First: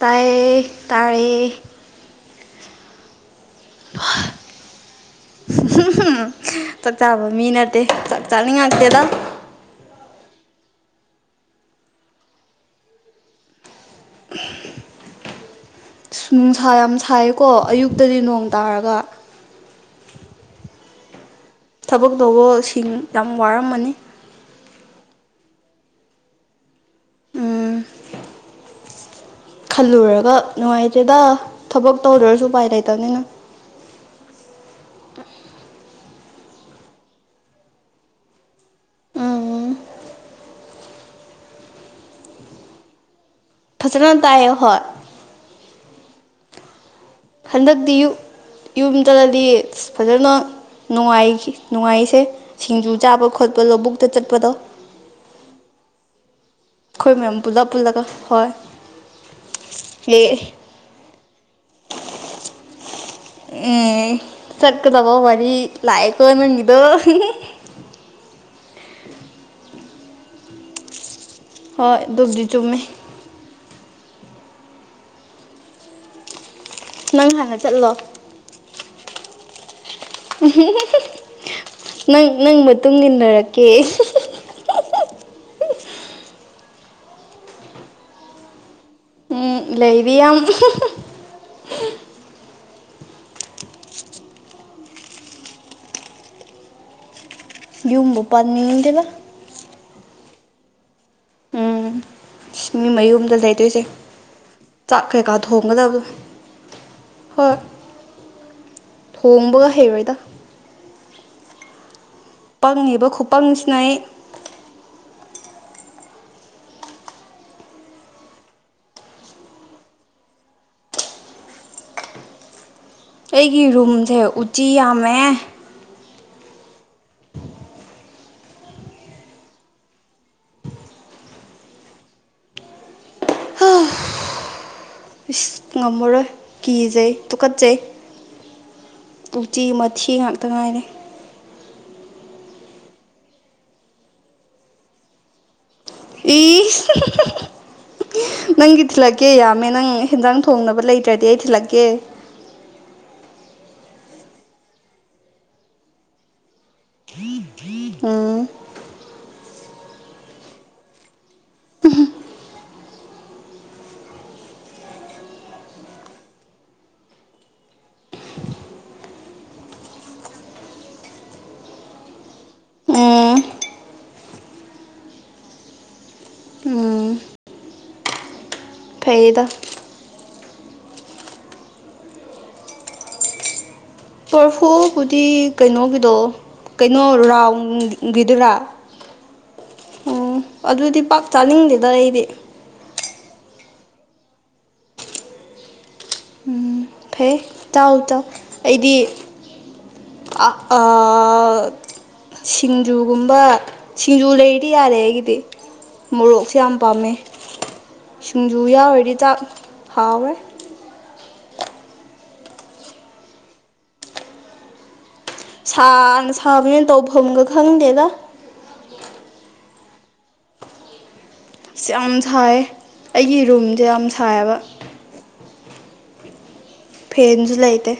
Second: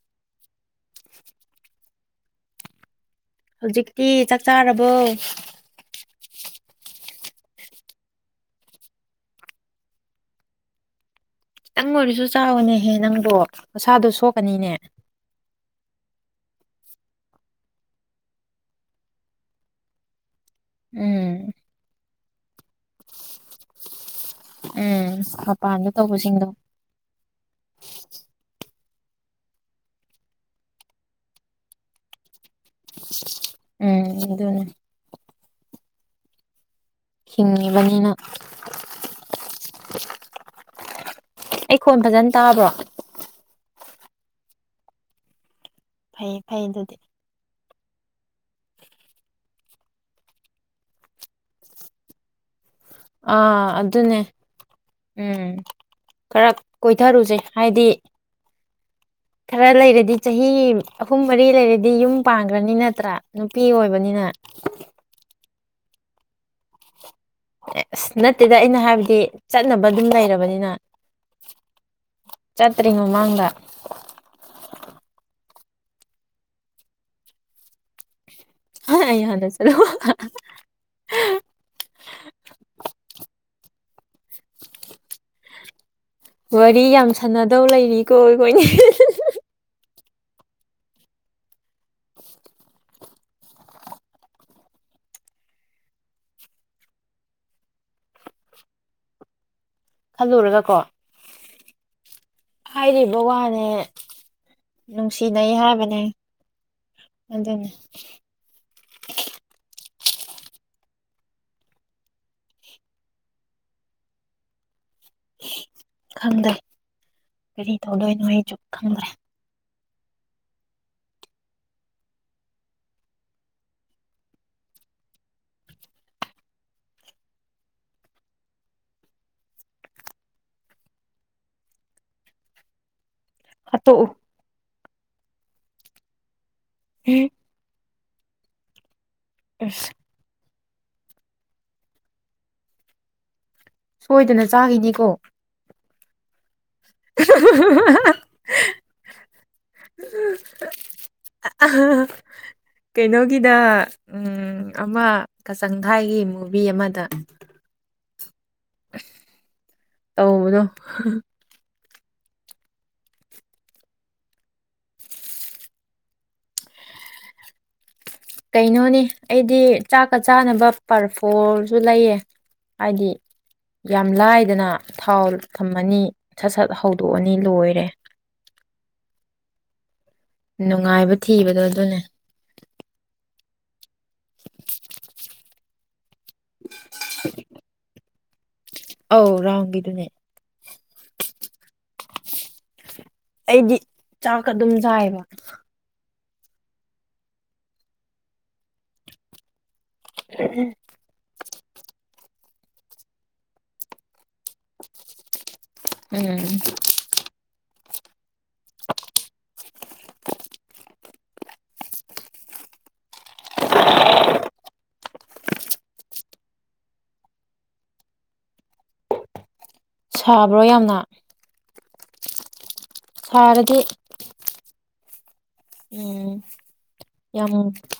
ꯇꯔꯌꯦ ꯇꯥꯔꯦ ꯍꯧꯖꯤꯛꯇꯤ ꯆꯥꯛ ꯆꯥꯔꯕꯣ ꯆꯥꯛ ꯆꯥꯕ ꯃꯤ ꯅꯠꯇꯦ ꯆꯥꯛ ꯆꯥꯅꯤꯡꯉꯥꯛꯇꯦꯗ ꯈꯤꯇꯪ ꯑꯣꯏꯔꯁꯨ ꯆꯥꯎꯅꯦꯍꯦ ꯅꯪꯕꯣ ꯃꯁꯥꯗꯣ ꯁꯣꯛꯀꯅꯤꯅꯦ ꯅꯨꯡꯁꯥ ꯌꯥꯝ ꯁꯥꯏꯀꯣ ꯑꯌꯨꯛꯇꯗꯤ ꯅꯣꯡ ꯇꯥꯔꯒ ꯎꯝ ꯊꯕꯛ ꯇꯧꯕꯁꯤꯡ ꯌꯥꯝ ꯋꯥꯔꯝꯃꯅꯤ ꯎꯝ ꯃꯄꯥꯟꯗ ꯇꯧꯕꯁꯤꯡꯗꯣ ꯎꯝ ꯈꯜꯂꯨꯔꯒ ꯅꯨꯡꯉꯥꯏꯇꯦꯗ ꯊꯕꯛ ꯇꯧꯗ꯭ꯔꯁꯨ ꯎꯄꯥꯏ ꯂꯩꯇꯕꯅꯤꯅ ꯎꯝ ꯑꯗꯨꯅꯦ ꯍꯤꯡꯉꯤꯕꯅꯤꯅ ꯎꯝ ꯑꯩ ꯈꯣꯟ ꯐꯖꯅ ꯇꯥꯕ꯭ꯔꯣ ꯐꯖꯅ ꯇꯥꯏꯌꯦ ꯍꯣꯏ ꯐꯩ ꯐꯩ ꯑꯗꯨꯗꯤ ꯍꯟꯗꯛꯇꯤ ꯌꯨꯝ ꯌꯨꯝ ꯆꯠꯂꯥꯗꯤ ꯐꯖꯅ ꯅꯨꯡꯉꯥꯏꯈꯤ ꯅꯨꯡꯉꯥꯏꯁꯦ ꯁꯤꯡꯖꯨ ꯆꯥꯕ ꯈꯣꯠꯄ ꯑꯥ ꯂꯧꯕꯨꯛꯇ ꯑꯗꯨꯅꯦ ꯆꯠꯄꯗꯣ ꯎꯝ ꯈꯔ ꯑꯩꯈꯣꯏ ꯀꯣꯏꯊꯔꯨꯁꯦ ꯃꯌꯥꯝ ꯄꯨꯜꯂꯞ ꯍꯥꯏꯗꯤ ꯄꯨꯜꯂꯒ ꯍꯣꯏ ꯈꯔ ꯂꯩꯔꯗꯤ ꯆꯍꯤ ꯑꯦ ꯨꯑꯍꯨꯝ ꯃꯔꯤ ꯂꯩꯔꯗꯤ ꯌꯨꯝ ꯄꯥꯡꯈ꯭ꯔꯅꯤꯅ ꯎꯝ ꯆꯠꯀꯥꯗꯕ ꯃꯔꯤ ꯂꯛꯑꯦꯀꯣ ꯅꯥꯪꯒꯤꯗꯤ ꯅꯥꯠꯇꯦꯗꯥ ꯑꯩꯅ ꯍꯥꯏꯕꯗꯤ ꯆꯠꯅꯕ ꯑꯗꯨꯝ ꯂꯩꯔꯕꯅꯤꯅ ꯍꯣꯏ ꯗꯨꯕꯨꯗꯤ ꯆꯨꯝꯃꯤ ꯆꯠꯇ꯭ꯔꯤ ꯃꯃꯥꯡꯗ ꯅꯪ ꯍꯥꯟꯅ ꯆꯠꯂꯣ ꯑꯩ ꯍꯟꯅ ꯆꯠꯂꯩ [unintelligible] ꯅꯪ ꯅꯪ ꯃꯇꯨꯡ ꯏꯟꯅꯔꯛꯀꯦ [unintelligible] [unintelligible] ꯋꯥꯔꯤ ꯌꯥꯝ ꯁꯥꯟꯅꯗꯧ ꯂꯩꯔꯤꯀꯣ ꯑꯩꯈꯣꯏꯅꯤ ꯎꯝ ꯂꯩꯔꯤ ꯌꯥꯝ ꯌꯨꯝꯕꯨ ꯄꯥꯟꯅꯤꯡꯗꯦꯔ‌ꯦ ꯈꯜꯂꯨꯔꯒ ꯀꯣ ꯎꯝ ꯃꯤ ꯍꯥꯏꯔꯤꯕ ꯃꯌꯨꯝꯗ ꯋꯥꯅꯦ ꯂꯩꯗꯣꯏꯁꯦ ꯆꯥꯛ ꯀꯩꯀꯥ ꯅꯨꯡꯁꯤꯅꯩ ꯍꯥꯏꯕꯅꯦ ꯊꯣꯡꯒꯗꯕꯗꯣ ꯍꯣꯏ ꯑꯗꯨꯅꯦ ꯊꯣꯡꯕꯒ ꯍꯩꯔꯣꯏꯗ ꯄꯪꯉꯦꯕ ꯈꯨꯄꯪꯁꯤꯅ ꯑꯩ ꯈꯪꯗ‌ꯦ ꯀꯔꯤ ꯇꯧꯗꯣꯏꯅꫭ ꯑꯩꯖꯨ ꯈꯪꯗ꯭ꯔꯦ ꯑꯩꯒꯤ ꯔꯨꯝꯁꯦ ꯎꯆꯤ ꯌꯥꯝꯃꯦ ꯍꯥꯠꯇꯣꯛꯎ ꯏꯁ ꯉꯝꯃꯔꯣꯏ ꯀꯤꯖꯩ ꯇꯨꯀꯠꯆꯩ ꯎꯆꯆꯤ ꯝꯊꯤ ꯉꯛ ꯉꯥꯏꯔꯤ ꯁꯣꯏꯗꯅ ꯆꯥꯈꯤꯅꯤꯀꯣ ꯏꫯꯁ ꯅꯪꯒꯤ ꯊꯤꯜꯂꯛꯀꯦ ꯌꯥꯝꯃꯦ ꯅꯪ ꯍꯦꯟꯖꯥꯡ ꯊꯣꯡꯅꯕ ꯂꯩꯇ꯭ꯔꯗꯤ ꯑꯩ ꯊꯤꯜꯂꯛꯀꯦ ꯗ ꯎꯝ ꯑꯃ ꯀꯆꯪ ꯊꯥꯏꯒꯤ ꯃꯨ [unintelligible] ꯎꯝ ꯇꯧꯕꯗꯣ ꯀꯩꯅꯣꯅꯤ ꯑꯩꯗꯤ ꯆꯥꯛꯀ ꯆꯥꯅꯕ ꯄꯔꯐꯣꯔꯁꯨ ꯂꯩꯌꯦ ꯍꯥꯏꯗꯤ ꯎꯝ ꯌꯥꯝ ꯂꯥꯏꯗꯅ ꯊꯥꯎ ꯊꯝꯃꯅꯤ ꯁꯠ ꯁꯠ ꯍꯧꯗꯣꯛꯑꯅꯤ ꯂꯣꯏꯔꯦ ꯐꯩꯌꯦꯗꯥ ꯅꯨꯡꯉꯥꯏꯕ ꯊꯤꯕꯗꯣ ꯑꯗꯨꯅꯦ ꯄꯔꯐꯣ ꯕꯨꯗꯤ ꯀꯩꯅꯣꯒꯤꯗꯣ ꯀꯩꯅꯣ ꯔꯥꯎꯟꯗꯤ ꯒꯤꯗꯨꯔꯥ ꯑꯧ ꯔꯥꯎꯒꯤꯗꯨꯅꯦ ꯑꯗꯨꯗꯤ ꯄꯥꯛ ꯆꯥꯅꯤꯡꯗꯦꯗ ꯑꯩꯗꯤ ꯑꯩꯗꯤ ꯆꯥꯛ ꯑꯗꯨꯝ ꯆꯥꯏꯕ ꯎꯝ ꯐꯩ ꯆꯥꯎ ꯆꯥꯎ ꯑꯩꯗꯤ ꯑꯥ ꯑꯥ ꯁꯤꯡꯖꯨ ꯒꯨꯝꯕ ꯁꯤꯡꯖꯨ ꯂꯩ ꯀꯗꯤ ꯌꯥꯔꯦ ꯑꯩꯒꯤꯗꯤ ꯎꯝ ꯃꯣꯔꯣꯛꯁꯦ ꯌꯥꯝ ꯄꯥꯝꯃꯦ ꯁꯤꯡꯖꯨ ꯌꯥꯎꯔꯗꯤ ꯆꯥꯛ ꯍꯥꯎꯋꯦ [inaudible] ꯁꯥꯅ ꯁꯥꯕꯅꯦꯅ ꯇꯧꯐꯝꯒ ꯈꯪꯗꯦꯗ ꯁꯥꯕ꯭ꯔꯣ ꯌꯥꯝꯅ ꯁꯤꯌꯥꯝ ꯁꯥꯌꯦ ꯑꯩꯒꯤ ꯁꯥꯔꯗꯤ ꯔꯨꯝꯖꯦ ꯌꯥꯝ ꯁꯥꯌꯦꯕ ꯎꯝ ꯐꯦꯟꯁꯨ ꯌꯥꯝ ꯂꯩꯇꯦ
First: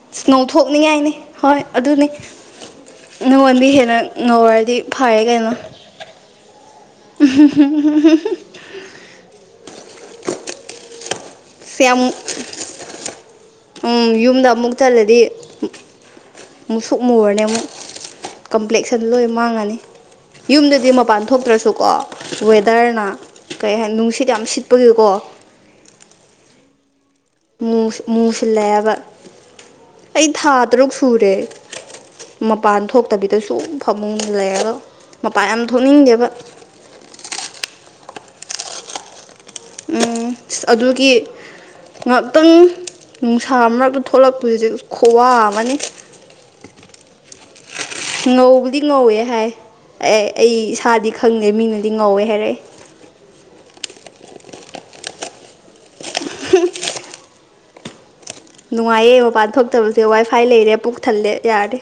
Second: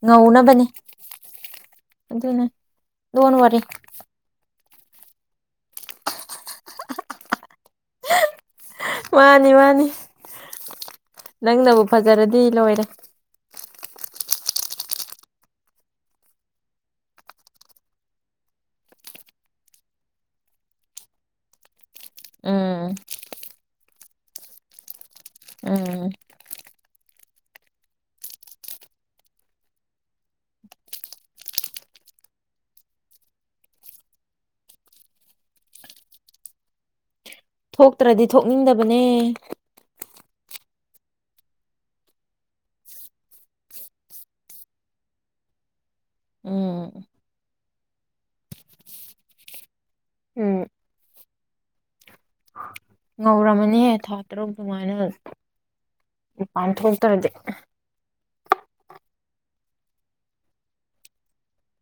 ꯉꯧꯅꯕꯅꯦ ꯉꯧꯊꯣꯛꯅꯤꯡꯉꯥꯏꯅꯤ ꯍꯣꯏ ꯑꯗꯨꯅꯤ ꯑꯗꯨꯅ ꯂꯣꯟ ꯋꯥꯔꯤ ꯅꯉꯣꯟꯗꯤ ꯍꯦꯟꯅ ꯉꯧꯔꯗꯤ ꯐꯔꯦ ꯀꯩꯅꯣ ꯎꯝ ꯍꯨꯝ ꯍꯨꯝ ꯃꯥꯅꯤ ꯃꯥꯅꯤ ꯅꯪꯅꯕꯨ ꯁꯤ ꯌꯥꯝ ꯐꯖꯔꯗꯤ ꯂꯣꯏꯔꯦ ꯎꯝ ꯌꯨꯝꯗ ꯑꯃꯨꯛ ꯆꯠꯂꯗꯤ ꯃꯨꯁꯨꯛ ꯃꯨꯔꯅꯦ ꯑꯃꯨꯛ ꯀꯝꯄ꯭ꯂꯦꯛꯁ ꯑꯗꯨꯟ ꯂꯣꯏ ꯃꯥꯡꯉꯅꯤ ꯌꯨꯝꯗꯗꯤ ꯃꯄꯥꯟ ꯊꯣꯛꯇ꯭ꯔꯁꯨꯀꯣ ꯎꯝ ꯋꯦꯗꯔꯅ ꯀꯩ ꯍꯥꯏꯅꯤ ꯅꯨꯡꯁꯤꯠ ꯌꯥꯝ ꯁꯤꯠꯄꯒꯤꯀꯣ ꯎꯝ ꯃꯨꯁꯤ ꯃꯨꯁꯤꯜꯂꯛꯑꯦꯕ ꯑꯩ ꯊꯥ ꯇꯔꯨꯛ ꯁꯨꯔꯦ ꯃꯄꯥꯟ ꯊꯣꯛꯇꯕꯤꯗꯁꯨ ꯐꯃꯨꯡꯜꯂꯛꯑꯦꯕ ꯃꯄꯥꯟ ꯌꯥꯝ ꯊꯣꯛꯅꯤꯡꯗꯦꯕ ꯊꯣꯛꯇ꯭ꯔꯗꯤ ꯊꯣꯛꯅꯤꯡꯗꯕꯅꯦ ꯎꯝ ꯑꯗꯨꯒꯤ ꯉꯥꯛꯇꯪ ꯅꯨꯡꯁꯥ ꯃꯛꯇ ꯊꯣꯛꯂꯛꯄ ꯍꯧꯖꯤꯛ ꯈꯨꯋꯥ ꯑꯃꯅꯤ ꯎꯝ ꯉꯧꯕꯗꯤ ꯉꯧꯋꯦ ꯍꯥꯏ ꯑꯦ ꯑꯩ ꯎꯝ ꯏꯁꯥꯗꯤ ꯈꯪꯗꯦ ꯃꯤꯅꯗꯤ ꯉꯧꯋꯦ ꯍꯥꯏꯔꯛꯑꯦ ꯉꯧꯔꯝꯃꯅꯤꯍꯦ ꯊꯥ ꯇꯔꯨꯛ ꯑꯗꯨꯃꯥꯏꯅ ꯎꯄꯥꯥꯟ ꯊꯣꯛ ꯇꯥꯔꯗꯦ ꯅꯨꯡꯉꯥꯏꯌꯦ ꯃꯄꯥꯟꯗ ꯐꯛꯇꯕꯁꯦ ꯋꯥꯏ ꯐꯥꯏ ꯂꯩꯔꯦ ꯄꯨꯛ ꯊꯜꯂꯦ ꯌꯥꯔꯦ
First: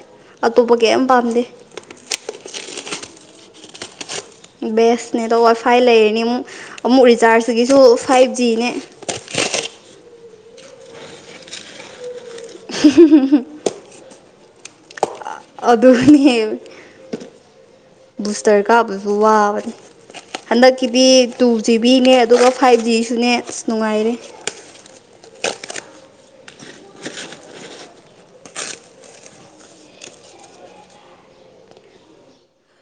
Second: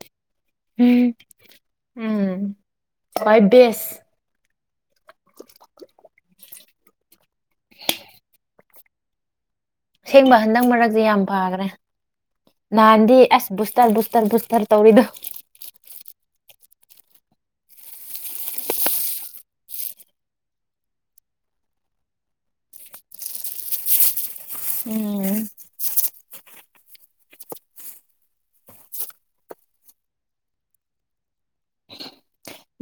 ꯑꯇꯣꯞꯄ ꯀꯩꯝ ꯎꯝ ꯄꯥꯝꯗꯦ ꯍꯋꯥꯣꯏ ꯦꯁ ꯕꯦꯁ ꯅꯦ ꯑꯗꯣ ꯋꯥꯏ ꯐꯥꯏ ꯂꯩꯔꯅꯤ ꯑꯃꯨꯛ ꯑꯃꯨꯛ ꯔꯤꯆꯥꯔꯖ ꯁꯤꯒꯤꯁꯨ ꯐꯥꯏꯚ ꯖꯤꯅꯦ ꯑꯁꯦꯡꯕ ꯍꯟꯗꯛ ꯃꯔꯛꯁꯦ ꯌꯥꯝ ꯐꯈ꯭ꯔꯦ ꯅꯅꯥꯥꯟꯗꯤ ꯑꯁ ꯄꯨꯁꯇꯔ ꯁꯇꯔꯔ ꯇꯔ ꯇꯧꯔꯤꯣ ꯑꯗꯨꯅꯦ ꯕꯨꯁꯇꯔ ꯀꯥꯕꯁꯨ ꯋꯥꯕꯅꯤ ꯍꯟꯗꯛꯀꯤꯗꯤ ꯇꯨ ꯖꯤꯕꯤꯅꯦ ꯑꯗꯨꯒ ꯐꯥꯏꯚ ꯖꯤꯁꯨꯅꯦ ꯑꯁ ꯅꯨꯡꯉꯥꯏꯔꯦ ꯎꯝ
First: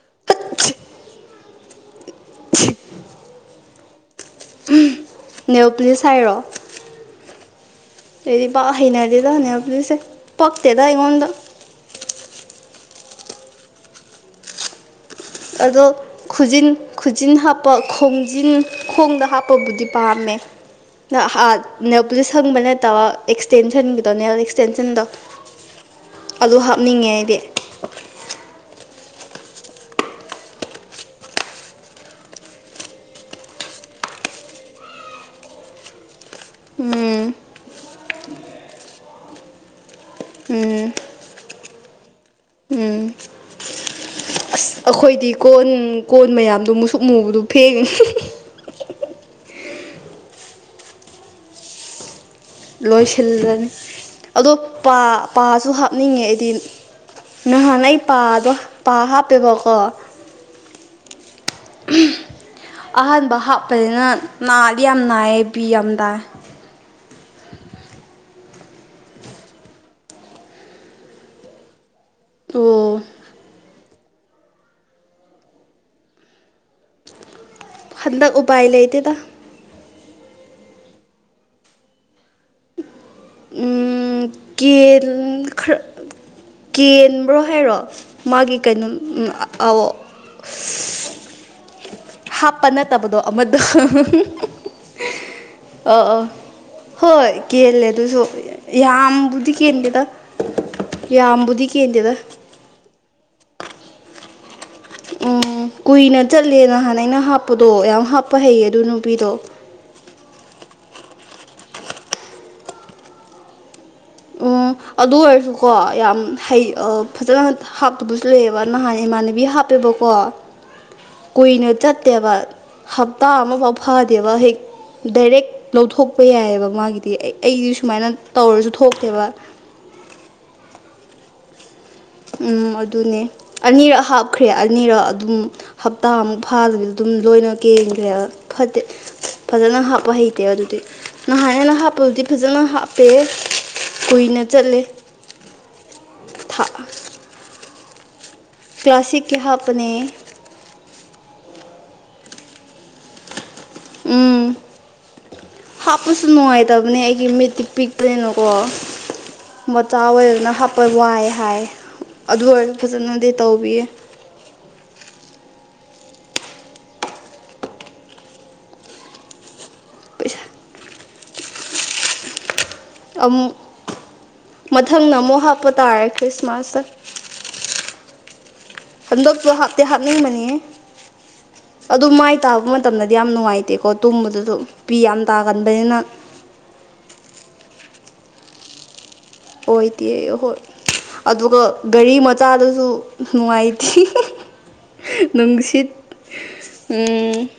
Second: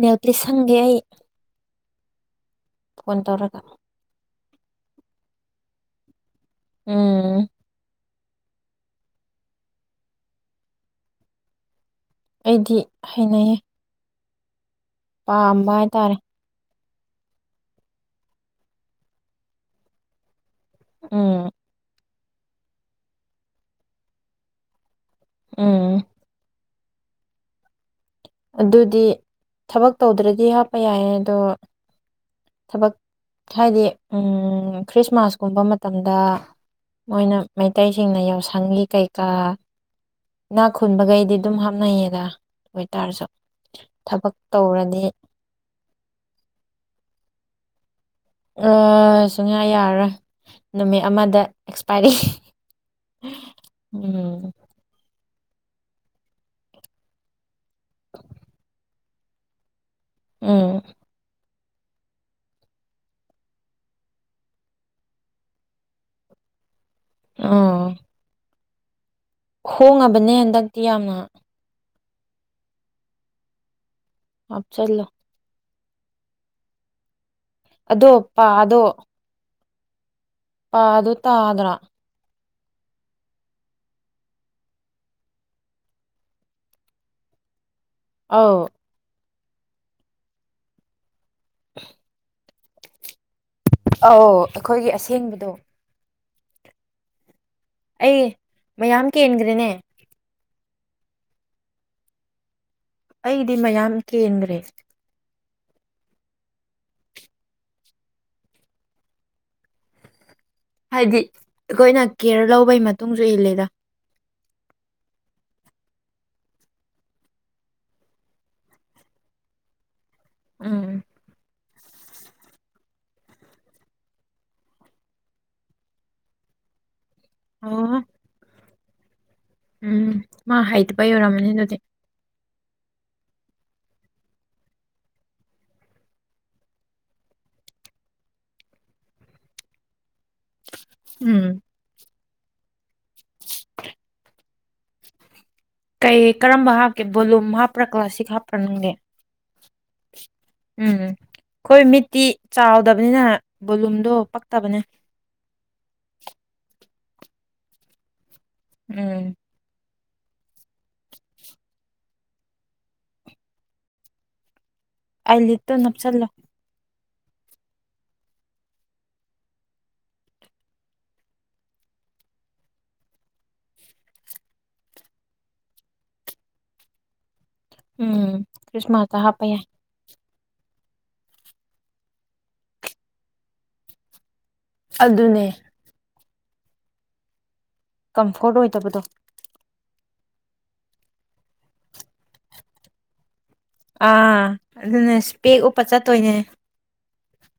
ꯅꯦꯜ ꯄꯂꯤꯁ ꯁꯪꯒꯦ ꯑꯩ ꯐꯣꯟ ꯇꯧꯔꯒ ꯅꯥꯏꯜ ꯄ꯭ꯂꯤꯁ ꯍꯥꯏꯔꯣ ꯎꯝ ꯑꯩꯗꯤ ꯄꯥꯛ ꯍꯩꯅꯗꯤꯗ ꯅꯦꯜꯄꯨꯂꯤꯁꯁꯦ ꯄꯛꯇꯦꯗ ꯑꯩꯉꯣꯟꯗ ꯗꯤ ꯍꯩꯅꯩꯌꯦ ꯄꯥꯝꯕ ꯑꯗꯣ ꯍꯥꯏꯇꯥꯔꯦ ꯈꯨꯖꯤꯟ ꯈꯨꯖꯤꯟ ꯍꯥꯞꯄ ꯈꯣꯡꯖꯤꯟ ꯈꯣꯡꯗ ꯍꯥꯞꯄꯕꯨꯗꯤ ꯄꯥꯝꯃꯦ ꯎꯝ ꯅꯍꯥꯟ ꯑꯗꯨ ꯁꯪꯕ ꯅꯠꯇꯕ ꯑꯦꯛꯁꯇꯦꯟꯁꯟꯒꯤꯗꯧꯅꯦ ꯑꯦꯛꯁꯇꯦꯟꯁꯟꯗꯣ ꯎꯝ ꯑꯗꯨ ꯍꯥꯞꯅꯤꯡꯉꯦ ꯑꯩꯗꯤ ꯑꯗꯨꯗꯤ ꯊꯕꯛ ꯇꯧꯗ꯭ꯔꯗꯤ ꯍꯥꯞꯄ ꯌꯥꯏ ꯑꯗꯣ ꯊꯕꯛ ꯍꯥꯏꯗꯤ ꯈ꯭ꯔꯤꯁꯃꯥꯁꯀꯨꯝꯕ ꯃꯇꯝꯗ ꯎꯝ ꯃꯣꯏꯅ ꯃꯩꯇꯩꯁꯤꯡꯅ ꯌꯥꯎꯁꯪꯒꯤ ꯀꯩꯀꯥ ꯏꯅꯥꯛ ꯎꯝ ꯈꯨꯟꯕꯈꯩꯗꯤ ꯑꯗꯨꯝ ꯍꯥꯞꯅꯩꯌꯦꯗ ꯇꯥꯔꯁꯨ ꯊꯕꯛ ꯇꯧꯔꯗꯤ ꯑꯩꯈꯣꯏꯗꯤ ꯀꯣꯟ ꯀꯣꯟ ꯃꯌꯥꯝꯗꯨ ꯃꯨꯁꯨꯛ ꯃꯨꯕꯗꯨꯣ ꯊꯦꯡ ꯁꯨꯡꯌꯥ ꯌꯥꯔꯔꯣꯏ ꯅꯨꯃꯤꯠ ꯑꯃꯗ ꯑꯦꯛꯁꯄꯥꯏꯔꯤ ꯂꯣꯏꯁꯤꯜꯂꯅꯤ ꯎꯝ ꯑꯗꯣ ꯄ ꯄꯥꯁꯨ ꯍꯥꯞꯅꯤꯡꯉꯦ ꯑꯩꯗꯤ ꯅꯍꯥꯟ ꯑꯩ ꯄꯥꯗꯣ ꯄꯥ ꯍꯥꯞꯄꯦꯕꯀꯣ ꯎꯝ ꯑꯍꯥꯟꯕ ꯍꯥꯞꯄꯅꯤꯅ ꯅꯥꯗꯤ ꯌꯥꯝ ꯅꯥꯏꯌꯦ ꯕꯤ ꯌꯥꯝ ꯇꯥꯏ ꯑꯥ ꯍꯣꯡꯉꯕꯅꯦ ꯍꯟꯗꯛꯇꯤ ꯌꯥꯝꯅ ꯑꯣ ꯍꯄꯆꯜꯂꯣ ꯑꯗꯣ ꯍꯟꯗꯛ ꯎꯄꯥꯏ ꯂꯩꯇꯦꯗ ꯄꯥ ꯑꯗꯨ ꯇꯥꯗ꯭ꯔ ꯀꯦꯟ ꯈꯔ ꯀꯦꯟꯕ꯭ꯔꯣ ꯍꯥꯏꯔꯣ ꯃꯥꯒꯤ ꯑꯧ ꯀꯩꯅꯣꯝ ꯑꯑꯣ ꯍꯥꯞ ꯄꯟꯅ ꯇꯕꯗꯣ ꯑꯃ ꯑꯧ ꯑꯩꯈꯣꯏꯒꯤ ꯑꯁꯦꯡꯕꯗꯣ ꯑꯥ ꯑꯥ ꯍꯣꯏ ꯀꯦꯜꯂꯦ ꯑꯩ ꯑꯗꯨꯁꯨ ꯃꯌꯥꯝ ꯌꯥꯝꯕꯨꯗꯤ ꯀꯦꯟꯈ꯭ꯔꯦꯅꯦ ꯀꯦꯗꯗ ꯌꯥꯝꯕꯕꯨꯗꯤ ꯀꯦꯗꯦꯗ ꯑꯩꯗꯤ ꯃꯌꯥꯝ ꯀꯦꯟꯈ꯭ꯔꯦ ꯎꯝ ꯀꯨꯏꯅ ꯆꯠꯂꯦ ꯅꯍꯥꯟ ꯑꯩꯅ ꯍꯥꯞꯄꯗꯣ ꯌꯥꯝ ꯍꯥꯞꯄ ꯍꯩꯌꯦ ꯑꯗꯨ ꯅꯨꯄꯤꯗꯣ ꯍꯥꯏꯗꯤ ꯑꯩꯈꯣꯏꯅ ꯀꯦꯌꯔ ꯂꯧꯕꯒꯤ ꯃꯇꯨꯡꯁꯨ ꯏꯜꯂꯦꯗ ꯎ ꯑꯗꯨ ꯑꯣꯏꯔꯁꯨꯀꯣ ꯌꯥꯝ ꯍꯩ ꯐꯖꯅ ꯍꯥꯞꯇꯕꯁꯨ ꯂꯩꯌꯦꯕ ꯅꯍꯥꯟ ꯏꯃꯥꯟꯅꯕꯤ ꯍꯥꯞꯄꯦꯕ ꯄꯣ ꯎꯝ ꯀꯨꯏꯅ ꯆꯠꯇꯦꯕ ꯍꯞꯇꯥ ꯑꯃꯐꯥꯎ ꯐꯗꯦꯕ ꯍꯦꯛ ꯗꯥꯏꯔꯦꯛ ꯂꯧꯊꯣꯛꯄ ꯌꯥꯏꯑꯕ ꯃꯥꯒꯤ ꯑꯩꯗꯤ ꯑꯣ ꯁꯨꯃꯥꯏꯅ ꯇꯧꯔꯁꯨ [unintelligible] ꯎꯝ ꯃꯥ ꯍꯥꯏꯇꯕꯩ ꯑꯣꯏꯔꯝꯅꯤ ꯑꯗꯨꯗꯤ ꯎꯝ ꯑꯗꯨꯅꯦ ꯑꯅꯤꯔꯛ ꯍꯥꯞꯈ꯭ꯔꯦ ꯑꯅꯤꯔꯛ ꯑꯗꯨꯝ ꯍꯞꯇꯥꯃꯨꯛ ꯐꯥꯗꯕꯤꯗ ꯑꯗꯨꯝ ꯂꯣꯏꯅ ꯀꯦꯟꯈ꯭ꯔꯦ ꯐꯇꯦ ꯐꯖꯅ ꯍꯥꯞꯄ ꯍꯩꯇ ꯑꯗꯨꯗꯤ ꯎꯝ ꯅꯍꯥꯟꯅ ꯍꯥꯞꯄꯗꯨꯗꯤ ꯐꯖꯅ ꯍꯥꯞ ꯄꯦ ꯀꯨꯏꯅ ꯆꯠꯂꯦ ꯀꯩ ꯊꯥ ꯀꯔꯝꯕ ꯍꯥꯞꯀꯦ ꯕꯣꯂꯨꯝ ꯍꯥꯞ ꯄ꯭ꯔ ꯀ꯭ꯂꯥꯁꯁꯤꯛ ꯍꯥꯞ ꯐꯝꯅꯤꯡꯗꯦ ꯀ꯭ꯂꯥꯁꯤꯛꯀꯤ ꯍꯥꯞꯄꯅꯦ ꯎꯝ ꯑꯩꯈꯣꯏ ꯃꯤꯠ ꯇꯤ ꯆꯥꯎꯗꯕꯅꯤꯅ ꯕꯣꯂꯨꯝꯗꯣ ꯎꯝ ꯄꯛꯇꯕꯅꯦ ꯃꯤꯇꯤ ꯄꯤꯛꯄꯅꯤꯅ ꯀꯣ ꯎꯝ ꯃ [unintelligible] ꯆꯥꯎꯋ‌ꯦꯅ ꯍꯥꯞꯄ ꯋꯥꯏ ꯍꯥꯏ ꯑꯗꯨ ꯑꯣꯏꯔꯁꯨ ꯐꯖꯅꯗꯤ ꯇꯧꯕꯤꯌꯦ ꯑꯥꯏ ꯂꯤꯠꯇꯣ ꯅꯞꯁꯜꯂꯣ ꯄꯩꯁꯥ ꯑꯃꯨꯛ ꯃꯊꯪꯅ ꯑꯃꯨꯛ ꯍꯥꯞꯄ ꯇꯥꯔꯦ ꯈ꯭ꯔꯤꯁꯃꯥꯁꯇ ꯎꯝ ꯈ꯭ꯔꯤꯁꯃꯥꯁ ꯍꯥꯄ ꯍꯟꯗꯛꯁꯨ ꯌꯥꯏ ꯍꯥꯞꯇꯤ ꯍꯥꯞꯅꯤꯡꯕꯅꯤ ꯑꯗꯨ ꯃꯥꯏ ꯇꯥꯕ ꯃꯇꯝꯗꯗꯤ ꯌꯥꯝ ꯅꯨꯡꯉꯥꯏꯇꯦꯀꯣ ꯇꯨꯝꯕꯗ ꯑꯗꯨ ꯄꯤ ꯌꯥꯝ ꯑꯗꯨꯅꯦ ꯇꯥꯒꯟꯕꯅꯤꯅ ꯀꯝꯐꯣꯔꯠ ꯑꯣꯏꯗꯕꯗꯣ ꯑꯣꯏꯗꯦ ꯑꯍꯣꯏ ꯑꯗꯨꯒ ꯒꯥꯔꯤ ꯃꯆꯥꯗꯁꯨ ꯅꯨꯡꯉꯥꯏꯇꯦ ꯑꯥ ꯑꯗꯨꯅ ꯏꯁꯄꯦꯛ ꯎꯞꯄ ꯅꯨꯡꯁꯤꯠ ꯆꯠꯇꯣꯏꯅꯦ [unintelligible]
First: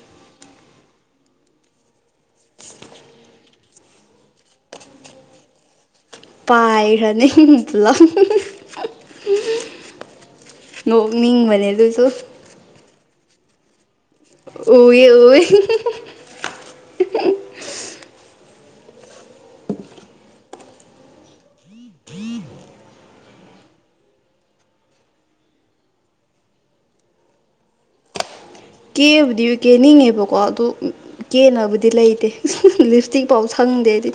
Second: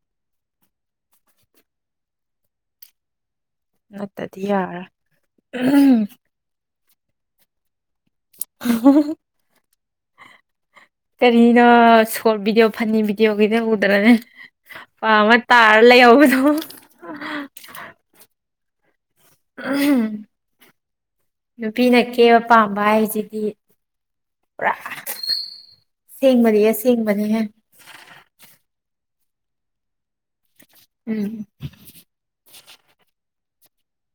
ꯅꯠꯇ꯭ꯔꯗꯤ ꯌꯥꯔꯔꯣꯏ [unintelligible] ꯀꯔꯤꯅꯣ ꯅꯣꯛꯅꯤꯡꯕꯅꯦ ꯑꯗꯨꯨꯁꯨ ꯁꯣꯔꯠ ꯚꯤꯗꯤꯑꯣ ꯐꯅꯤ ꯎꯗ꯭ꯔꯅꯦ [unintelligible] ꯎꯋꯦ ꯄꯥꯝꯃ ꯎꯋꯦ ꯇꯥꯔ ꯂꯩꯍꯧꯕꯗꯣ ꯑ ꯅꯨꯄꯤꯅ ꯀꯦꯕ ꯄꯥꯝꯕ ꯍꯥꯏꯁꯦ ꯄꯨꯔꯥ ꯁꯦꯡꯕꯅꯤ ꯑꯁꯦꯡꯕꯅꯤꯍꯦ ꯀꯦꯕꯨꯗꯤ ꯀꯦꯅꯤꯡꯉꯦꯕꯀꯣ ꯑꯗꯨ ꯎꯝ ꯀꯦꯅꯕꯨꯗꯤ ꯂꯩꯇꯦ ꯂꯤꯞ ꯏꯁꯇꯤꯛ ꯐꯥꯎ ꯁꯪꯗꯦ ꯍꯥꯏꯗꯤ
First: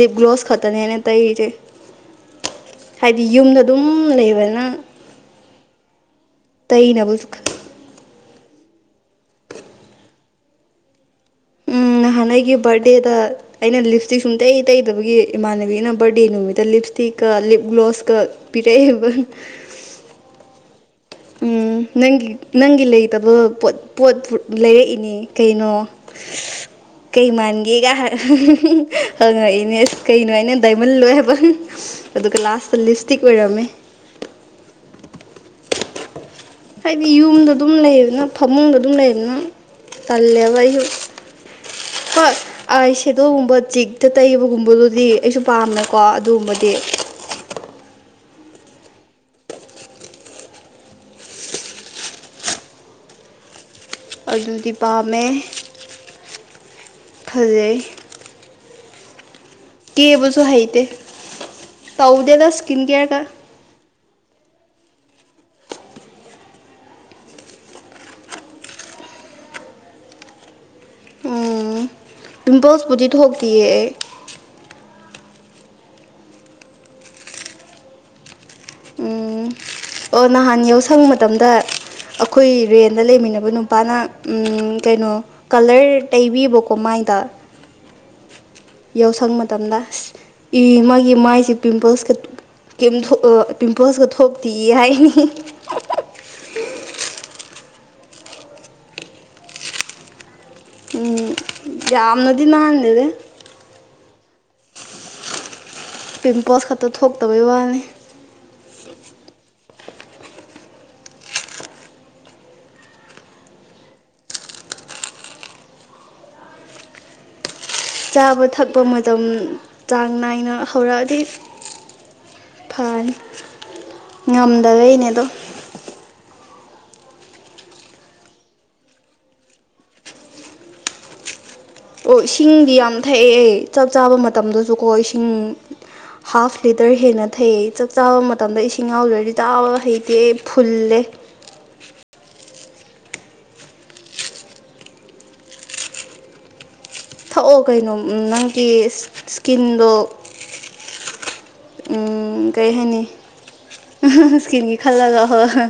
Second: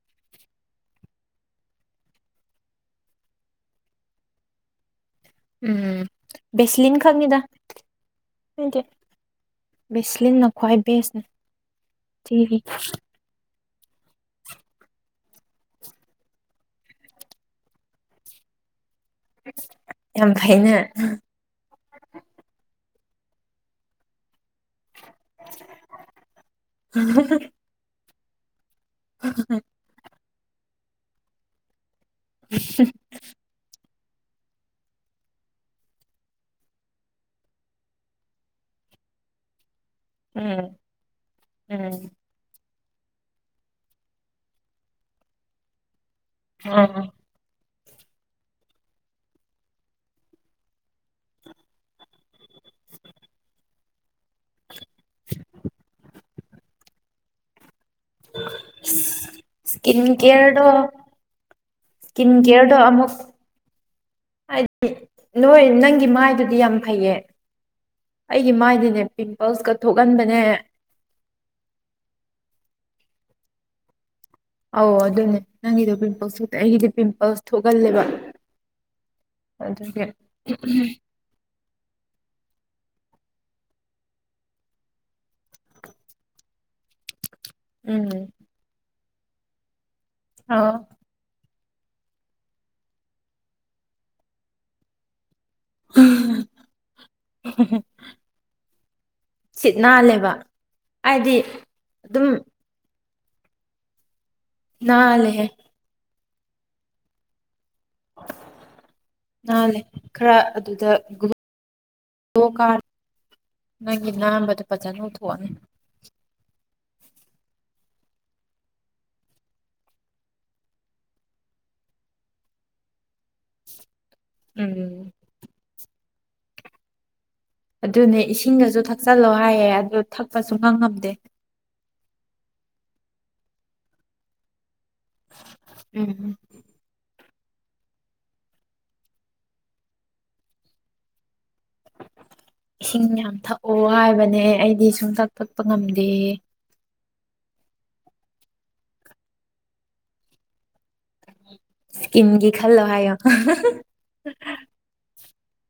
ꯂꯤꯞ ꯒ꯭ꯂꯣꯁ ꯈꯛꯇꯅꯦꯅ ꯇꯩꯔꯤꯁꯦ ꯈꯛꯇꯅꯦ ꯑꯩꯅ ꯇꯩꯔꯤꯁꯦ ꯍꯥꯏꯗꯤ ꯌꯨꯝꯗ ꯑꯗꯨꯝ ꯂꯩꯕꯅ ꯎꯝ ꯕꯦꯁꯂꯤꯟ ꯇꯩꯅꯕꯁꯨ ꯈꯪꯅꯤꯗ ꯍꯥꯏꯗꯤ ꯕꯦꯁꯂꯤꯟꯅ ꯈ꯭ꯋꯥꯏ ꯕꯦꯁꯅꯤ ꯎꯝ ꯍꯥꯟꯒꯤ ꯕꯥꯔꯗꯦꯗ ꯑꯩꯅ ꯂꯤꯞꯁꯇꯤꯛ ꯁꯨꯡ ꯇꯩ ꯇꯩꯗꯕꯒꯤ ꯏꯃꯥꯟꯅꯕꯤꯅ ꯕꯥꯔꯗꯦ ꯅꯨꯃꯤꯠꯇ ꯂꯤꯞꯁꯇꯤꯛꯀ ꯂꯤꯞ ꯒ꯭ꯂꯣꯞꯁꯀ ꯄꯤꯔꯛꯏ ꯌꯥꯝ ꯐꯥꯏꯅ ꯎ ꯅꯪꯒꯤ ꯅꯪꯒꯤ ꯂꯩꯇꯕ ꯄꯣ ꯄꯣꯠ ꯂꯩꯔ ꯀꯩꯅꯣ ꯀꯩ ꯃꯥꯟꯒꯦꯒ [unintelligible] ꯍꯪꯉꯛꯏꯅꯦ ꯀꯩꯅꯣ ꯍꯥꯏꯥꯏ ꯗꯏꯃꯟ ꯂꯣꯏ ꯍꯥꯏꯕ ꯑꯗꯨꯒ ꯂꯥꯁꯇ ꯂꯤꯞ ꯏꯁꯇꯤꯛ ꯑꯣꯏꯔꯝꯃꯦ ꯍꯥꯏꯗꯤ ꯌꯨꯝꯗ ꯑꯗꯨꯝ ꯂꯩꯗꯅ ꯐꯃꯨꯡꯗ ꯑꯗꯨꯝ ꯂꯩꯗꯅ ꯇꯜꯂꯦꯕ ꯎꯝ ꯑꯩꯁꯨ ꯎꯝ ꯍꯣꯏ ꯑꯩ ꯁꯦꯗꯣꯜꯒꯨꯝꯕ ꯆꯤꯛꯇ ꯇꯩꯕꯒꯨꯝꯕꯗꯨꯗꯤ ꯑꯩꯁꯨ ꯄꯥꯝꯅ ꯀꯣ ꯑꯗꯨꯝꯕꯗꯤ ꯎꯝ ꯑꯗꯨꯗꯤ ꯄꯥꯝꯃꯦ ꯐꯖꯩ [unintelligible] ꯀꯦꯕꯨꯁꯨ ꯀꯦꯌꯔꯗꯣ ꯍꯥꯏꯩꯇꯦ ꯏꯁꯀꯤꯟ ꯇꯧꯗꯦꯗ ꯀꯦꯌꯔꯗꯣ ꯁꯀꯤꯟ ꯀꯦꯌꯔ ꯑꯃꯨꯛ ꯀ ꯍꯥꯏꯗꯤ ꯅꯣꯏ ꯅꯪꯒꯤ ꯃꯥꯏꯗꯨꯗꯤ ꯌꯥꯝ ꯐꯩꯌꯦ ꯑꯩꯒꯤ ꯃꯥꯏꯗꯨꯅꯦ ꯄꯤꯝꯄꯜꯁꯀ ꯊꯣꯛꯍꯟꯕꯅꯦ ꯑꯣ ꯄꯤꯝꯄꯜꯁꯄꯨꯗꯤ ꯊꯣꯛꯇꯌꯦ ꯑꯩ ꯑꯣ ꯑꯗꯨꯅꯦ ꯅꯪꯒꯤꯗꯣ ꯄꯤꯝꯄꯜꯁ ꯊꯣꯛꯇꯦ ꯑꯩꯒꯤꯗꯤ ꯄꯤꯝꯄꯜꯁ ꯊꯣꯛꯍꯜꯂꯦꯕ ꯎꯝ ꯑꯣ ꯅꯍꯥꯟ ꯌꯥꯎꯁꯪ ꯃꯇꯝꯗ ꯑꯩꯈꯣꯏ ꯔꯦꯟꯗ ꯂꯩꯃꯤꯟꯅ ꯑꯗꯨ ꯅꯨꯄꯥꯅ ꯀꯩꯅꯣ ꯀꯂꯔ ꯇꯩꯕꯤꯕꯀꯣ ꯃꯥꯏꯗ ꯎꯝ ꯌꯥꯎꯁꯪ ꯃꯇꯝꯗ ꯑ ꯏ ꯑꯣ ꯃꯥꯒꯤ ꯃꯥꯏꯁꯦ ꯄꯤꯝꯄꯜꯁꯀ ꯀꯦꯝꯝ ꯄꯤꯝꯄꯜꯁꯀ ꯊꯣꯛꯇꯤ ꯍꯥꯏꯅꯤ ꯎꯝ ꯁꯤꯠ ꯅꯥꯜꯂꯦꯕ ꯎꯝ ꯍꯥꯏꯗꯤ ꯑꯗꯨꯝ ꯌꯥꯝꯅꯗꯤ ꯅꯥꯟꯗꯦꯗ ꯅꯥꯜꯂꯦꯍꯦ ꯄꯤꯝꯄꯜꯁ ꯈꯛꯇ ꯊꯣꯛꯇꯕꯩ ꯋꯥꯅꯤ [unintelligible] ꯅꯥꯜꯂꯦ ꯈꯔ ꯑꯗꯨꯗ ꯒ꯭ꯂꯣ ꯀꯥꯕꯗꯤ ꯅꯣꯏꯒꯤ ꯅꯥꯟꯕꯗꯣ ꯐꯖꯅ ꯉꯧꯊꯣꯛꯑꯅꯤ ꯆꯥꯕ ꯊꯛꯄ ꯃꯇꯝ ꯆꯥꯡ ꯅꯥꯏꯅ ꯍꯧꯔꯛꯑꯗꯤ ꯐꯅꯤ ꯎꯝ ꯉꯝꯗꯕꯩꯅꯦ ꯑꯗꯣ ꯑꯗꯨꯅꯦ ꯏꯁꯤꯡꯗꯁꯨ ꯊꯛꯆꯜꯂꯣ ꯍꯥꯏꯌꯦ ꯑꯗꯨ ꯊꯛꯄ ꯁꯨꯛ ꯉꯝ ꯉꯝꯗꯦ ꯑꯣ ꯏꯁꯤꯡꯗꯤ ꯌꯥꯝ ꯊꯛꯑꯦ ꯑꯩ ꯆꯥꯛ ꯆꯥꯕ ꯃꯇꯝꯗꯁꯨ ꯗꯨꯀꯣ ꯏꯁꯤꯡ ꯎꯝ ꯍꯥꯐ ꯂꯤꯇꯔ ꯍꯦꯟꯅ ꯊꯩ ꯆꯥꯛ ꯆꯥꯕ ꯃꯇꯝꯗ ꯏꯁꯤꯡ ꯌꯥꯎꯗ꯭ꯔꯗꯤ ꯆꯥꯕ ꯍꯩꯇꯦ ꯐꯨꯜꯂꯦ ꯏꯁꯤꯡ ꯌꯥꯝ ꯊꯛꯑꯣ ꯍꯥꯏꯕꯅꯦ ꯑꯩꯗꯤ ꯁꯨꯡꯇꯥꯛ ꯊꯛꯄ ꯉꯝꯗꯦ ꯊꯛꯑꯣ ꯀꯩꯅꯣ ꯅꯪꯒꯤ ꯁꯀꯤꯟꯗꯣ ꯎꯝ ꯏꯁꯀꯤꯟꯒꯤ ꯀꯩ ꯈꯜꯂꯣ ꯍꯥꯏꯅꯤ ꯍꯥꯏꯌꯣ ꯁꯀꯤꯟꯒꯤ ꯈꯜꯂꯒ ꯍꯣꯏ [unintelligible]